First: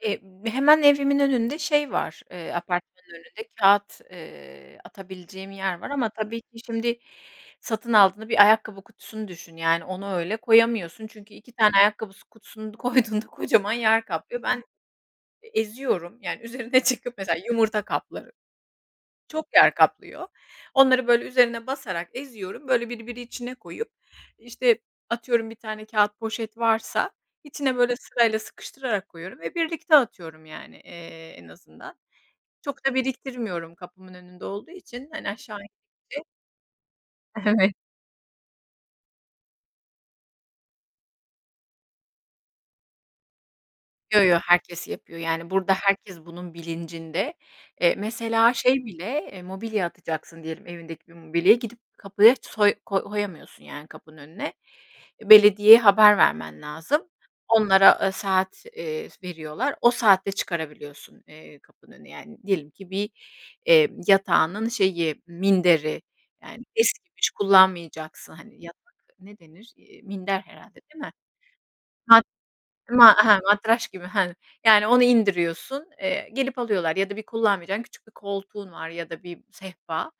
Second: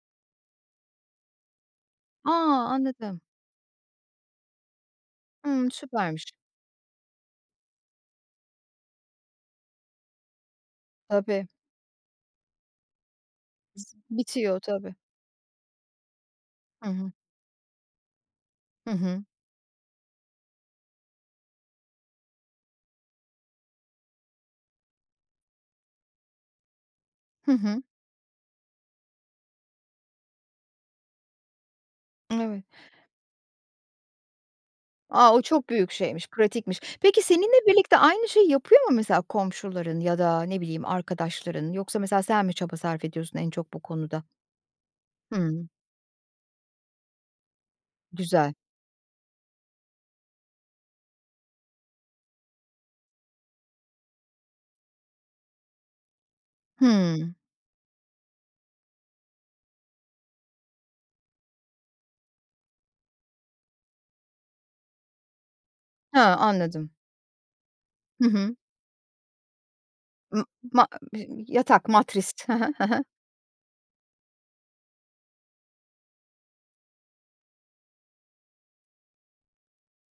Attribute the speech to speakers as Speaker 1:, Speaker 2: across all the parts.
Speaker 1: Eee, hemen evimin şey var,
Speaker 2: A!
Speaker 1: eee, apartmanın
Speaker 2: anladım.
Speaker 1: önünde kağıt, eee, atabileceğim
Speaker 2: Hımm.
Speaker 1: yer var ama
Speaker 2: Süpermiş.
Speaker 1: tabii ki şimdi satın aldığında bir ayakkabı kutusunu düşün yani onu öyle koyamıyorsun, çünkü
Speaker 2: Tabii.
Speaker 1: 2 tane ayakkabısı kutusunu koyduğunda kocaman
Speaker 2: Biz
Speaker 1: yer kaplıyor.
Speaker 2: bitiyor
Speaker 1: Ben,
Speaker 2: tabii.
Speaker 1: eee, eziyorum yani üzerine
Speaker 2: Hı hı.
Speaker 1: çıkıp mesela yumurta kapları,
Speaker 2: Hı hı.
Speaker 1: çok yer kaplıyor. Onları böyle üzerine basarak eziyorum, böyle birbiri içine koyup, işte, atıyorum bir tane kağıt poşet varsa
Speaker 2: Hı
Speaker 1: içine
Speaker 2: hı.
Speaker 1: böyle sırayla sıkıştırarak koyuyorum ve birlikte atıyorum yani, eee, en azından.
Speaker 2: Evet.
Speaker 1: Çok da biriktirmiyorum kapımın önünde olduğu için hani
Speaker 2: A! O
Speaker 1: aşağı
Speaker 2: çok büyük
Speaker 1: indikçe.
Speaker 2: şeymiş, pratikmiş. Peki seninle
Speaker 1: Evet.
Speaker 2: birlikte aynı şeyi yapıyor mu mesela, komşuların ya da ne bileyim arkadaşların? Yoksa mesela, sen mi çaba sarf ediyorsun en çok bu konuda?
Speaker 1: Yo yo, herkes yapıyor yani
Speaker 2: Hımm.
Speaker 1: burada herkes bunun bilincinde. Eee,
Speaker 2: Güzel.
Speaker 1: mesela şey bile, mobilya atacaksın diyelim, evindeki bir mobilyayı gidip kapıya soy koy koyamıyorsun yani kapının önüne. Belediyeye haber vermen lazım.
Speaker 2: Hımm.
Speaker 1: Onlara, eee, saat, eee, veriyorlar. O saatte çıkarabiliyorsun, eee, kapının önüne yani. Diyelim ki bir, eee, yatağının şeyi, minderi,
Speaker 2: He,
Speaker 1: yani
Speaker 2: anladım.
Speaker 1: eskimiş
Speaker 2: Hı
Speaker 1: kullanmayacaksın.
Speaker 2: hı.
Speaker 1: Hani, yatak ne denir? Eee, minder
Speaker 2: I
Speaker 1: herhâlde,
Speaker 2: ma
Speaker 1: değil mi?
Speaker 2: bı yatak
Speaker 1: Ha.
Speaker 2: matrist. Hı hı, hı hı.
Speaker 1: Ma ha matraş gibi, hani yani onu indiriyorsun, eee, gelip alıyorlar ya da bir kullanmayacağın küçük bir koltuğun var ya da bir sehpa.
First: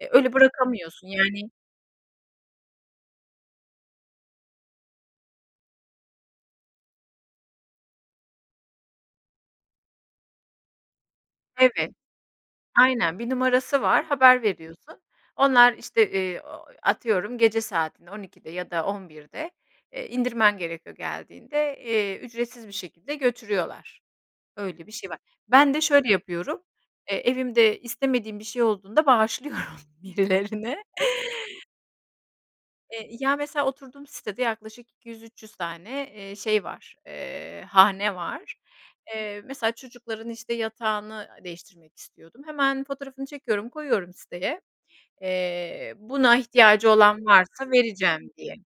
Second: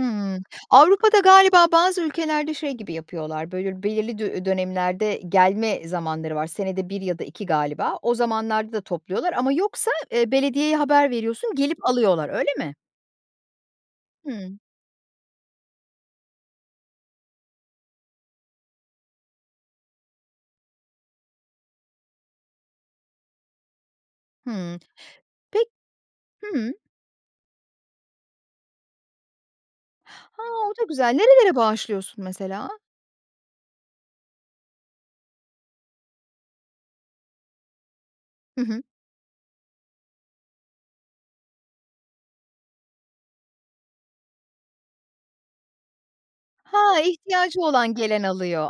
Speaker 1: Eee, öyle bırakamıyorsun
Speaker 2: Avrupa'da
Speaker 1: yani
Speaker 2: galiba bazı ülkelerde şey gibi yapıyorlar, böyle belirli dö dönemlerde, gelme zamanları var, senede 1 ya da 2 galiba o zamanlarda da topluyorlar ama yoksa, eee, belediyeye haber veriyorsun gelip
Speaker 1: Evet,
Speaker 2: alıyorlar öyle mi?
Speaker 1: aynen bir numarası var haber
Speaker 2: Hımm.
Speaker 1: veriyorsun. Onlar işte, eee, ooo, atıyorum gece saatinde 12'de ya da 11'de, eee, indirmen gerekiyor geldiğinde, eee, ücretsiz bir şekilde götürüyorlar.
Speaker 2: Hımm.
Speaker 1: Öyle bir şey var.
Speaker 2: Pek
Speaker 1: Ben de şöyle yapıyorum,
Speaker 2: hımm.
Speaker 1: eee, evimde istemediğim bir şey olduğunda bağışlıyorum
Speaker 2: Ha, o
Speaker 1: birilerine.
Speaker 2: da güzel. Nerelere bağışlıyorsun mesela?
Speaker 1: Eee, ya mesela oturduğum sitede yaklaşık 200-300 tane, eee, şey var, eee, hane var.
Speaker 2: Hı hı.
Speaker 1: Eee, mesela çocukların işte yatağını, aaa, değiştirmek istiyordum. Hemen fotoğrafını çekiyorum, koyuyorum siteye. Eee, buna ihtiyacı
Speaker 2: Ha,
Speaker 1: olan
Speaker 2: ihtiyacı
Speaker 1: varsa
Speaker 2: olan gelen
Speaker 1: vereceğim diye.
Speaker 2: alıyor.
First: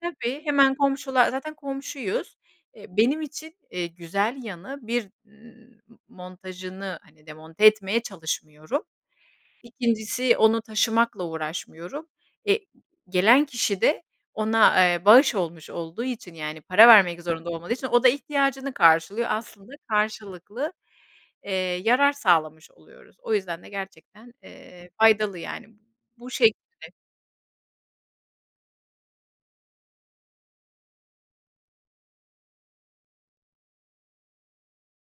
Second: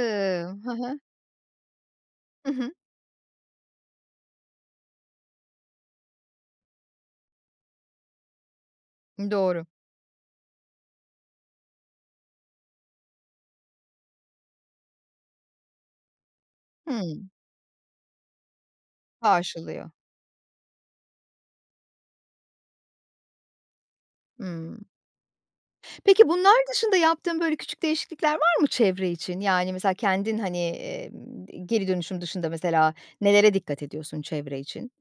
Speaker 1: Tabii,
Speaker 2: Hı
Speaker 1: hemen
Speaker 2: hı.
Speaker 1: komşular, zaten komşuyuz.
Speaker 2: Hı hı.
Speaker 1: Eee, benim için, eee, güzel yanı. 1, ımm, montajını hani demonte etmeye çalışmıyorum.
Speaker 2: Hımm, doğru.
Speaker 1: 2.si onu taşımakla uğraşmıyorum. Eee, d gelen kişi de ona, eee, bağış olmuş olduğu için yani para vermek
Speaker 2: Hımm.
Speaker 1: zorunda olmadığı için o da ihtiyacını karşılıyor. Aslında
Speaker 2: Karşılıyor.
Speaker 1: karşılıklı, eee, yarar sağlamış oluyoruz. O yüzden de gerçekten,
Speaker 2: Hımm.
Speaker 1: eee, faydalı yani
Speaker 2: Peki
Speaker 1: bu
Speaker 2: bunlar
Speaker 1: şekilde.
Speaker 2: dışında yaptığın böyle, küçük değişiklikler var mı çevre için? Yani mesela kendin hani, emm, geri dönüşüm dışında mesela, nelere dikkat ediyorsun çevre için?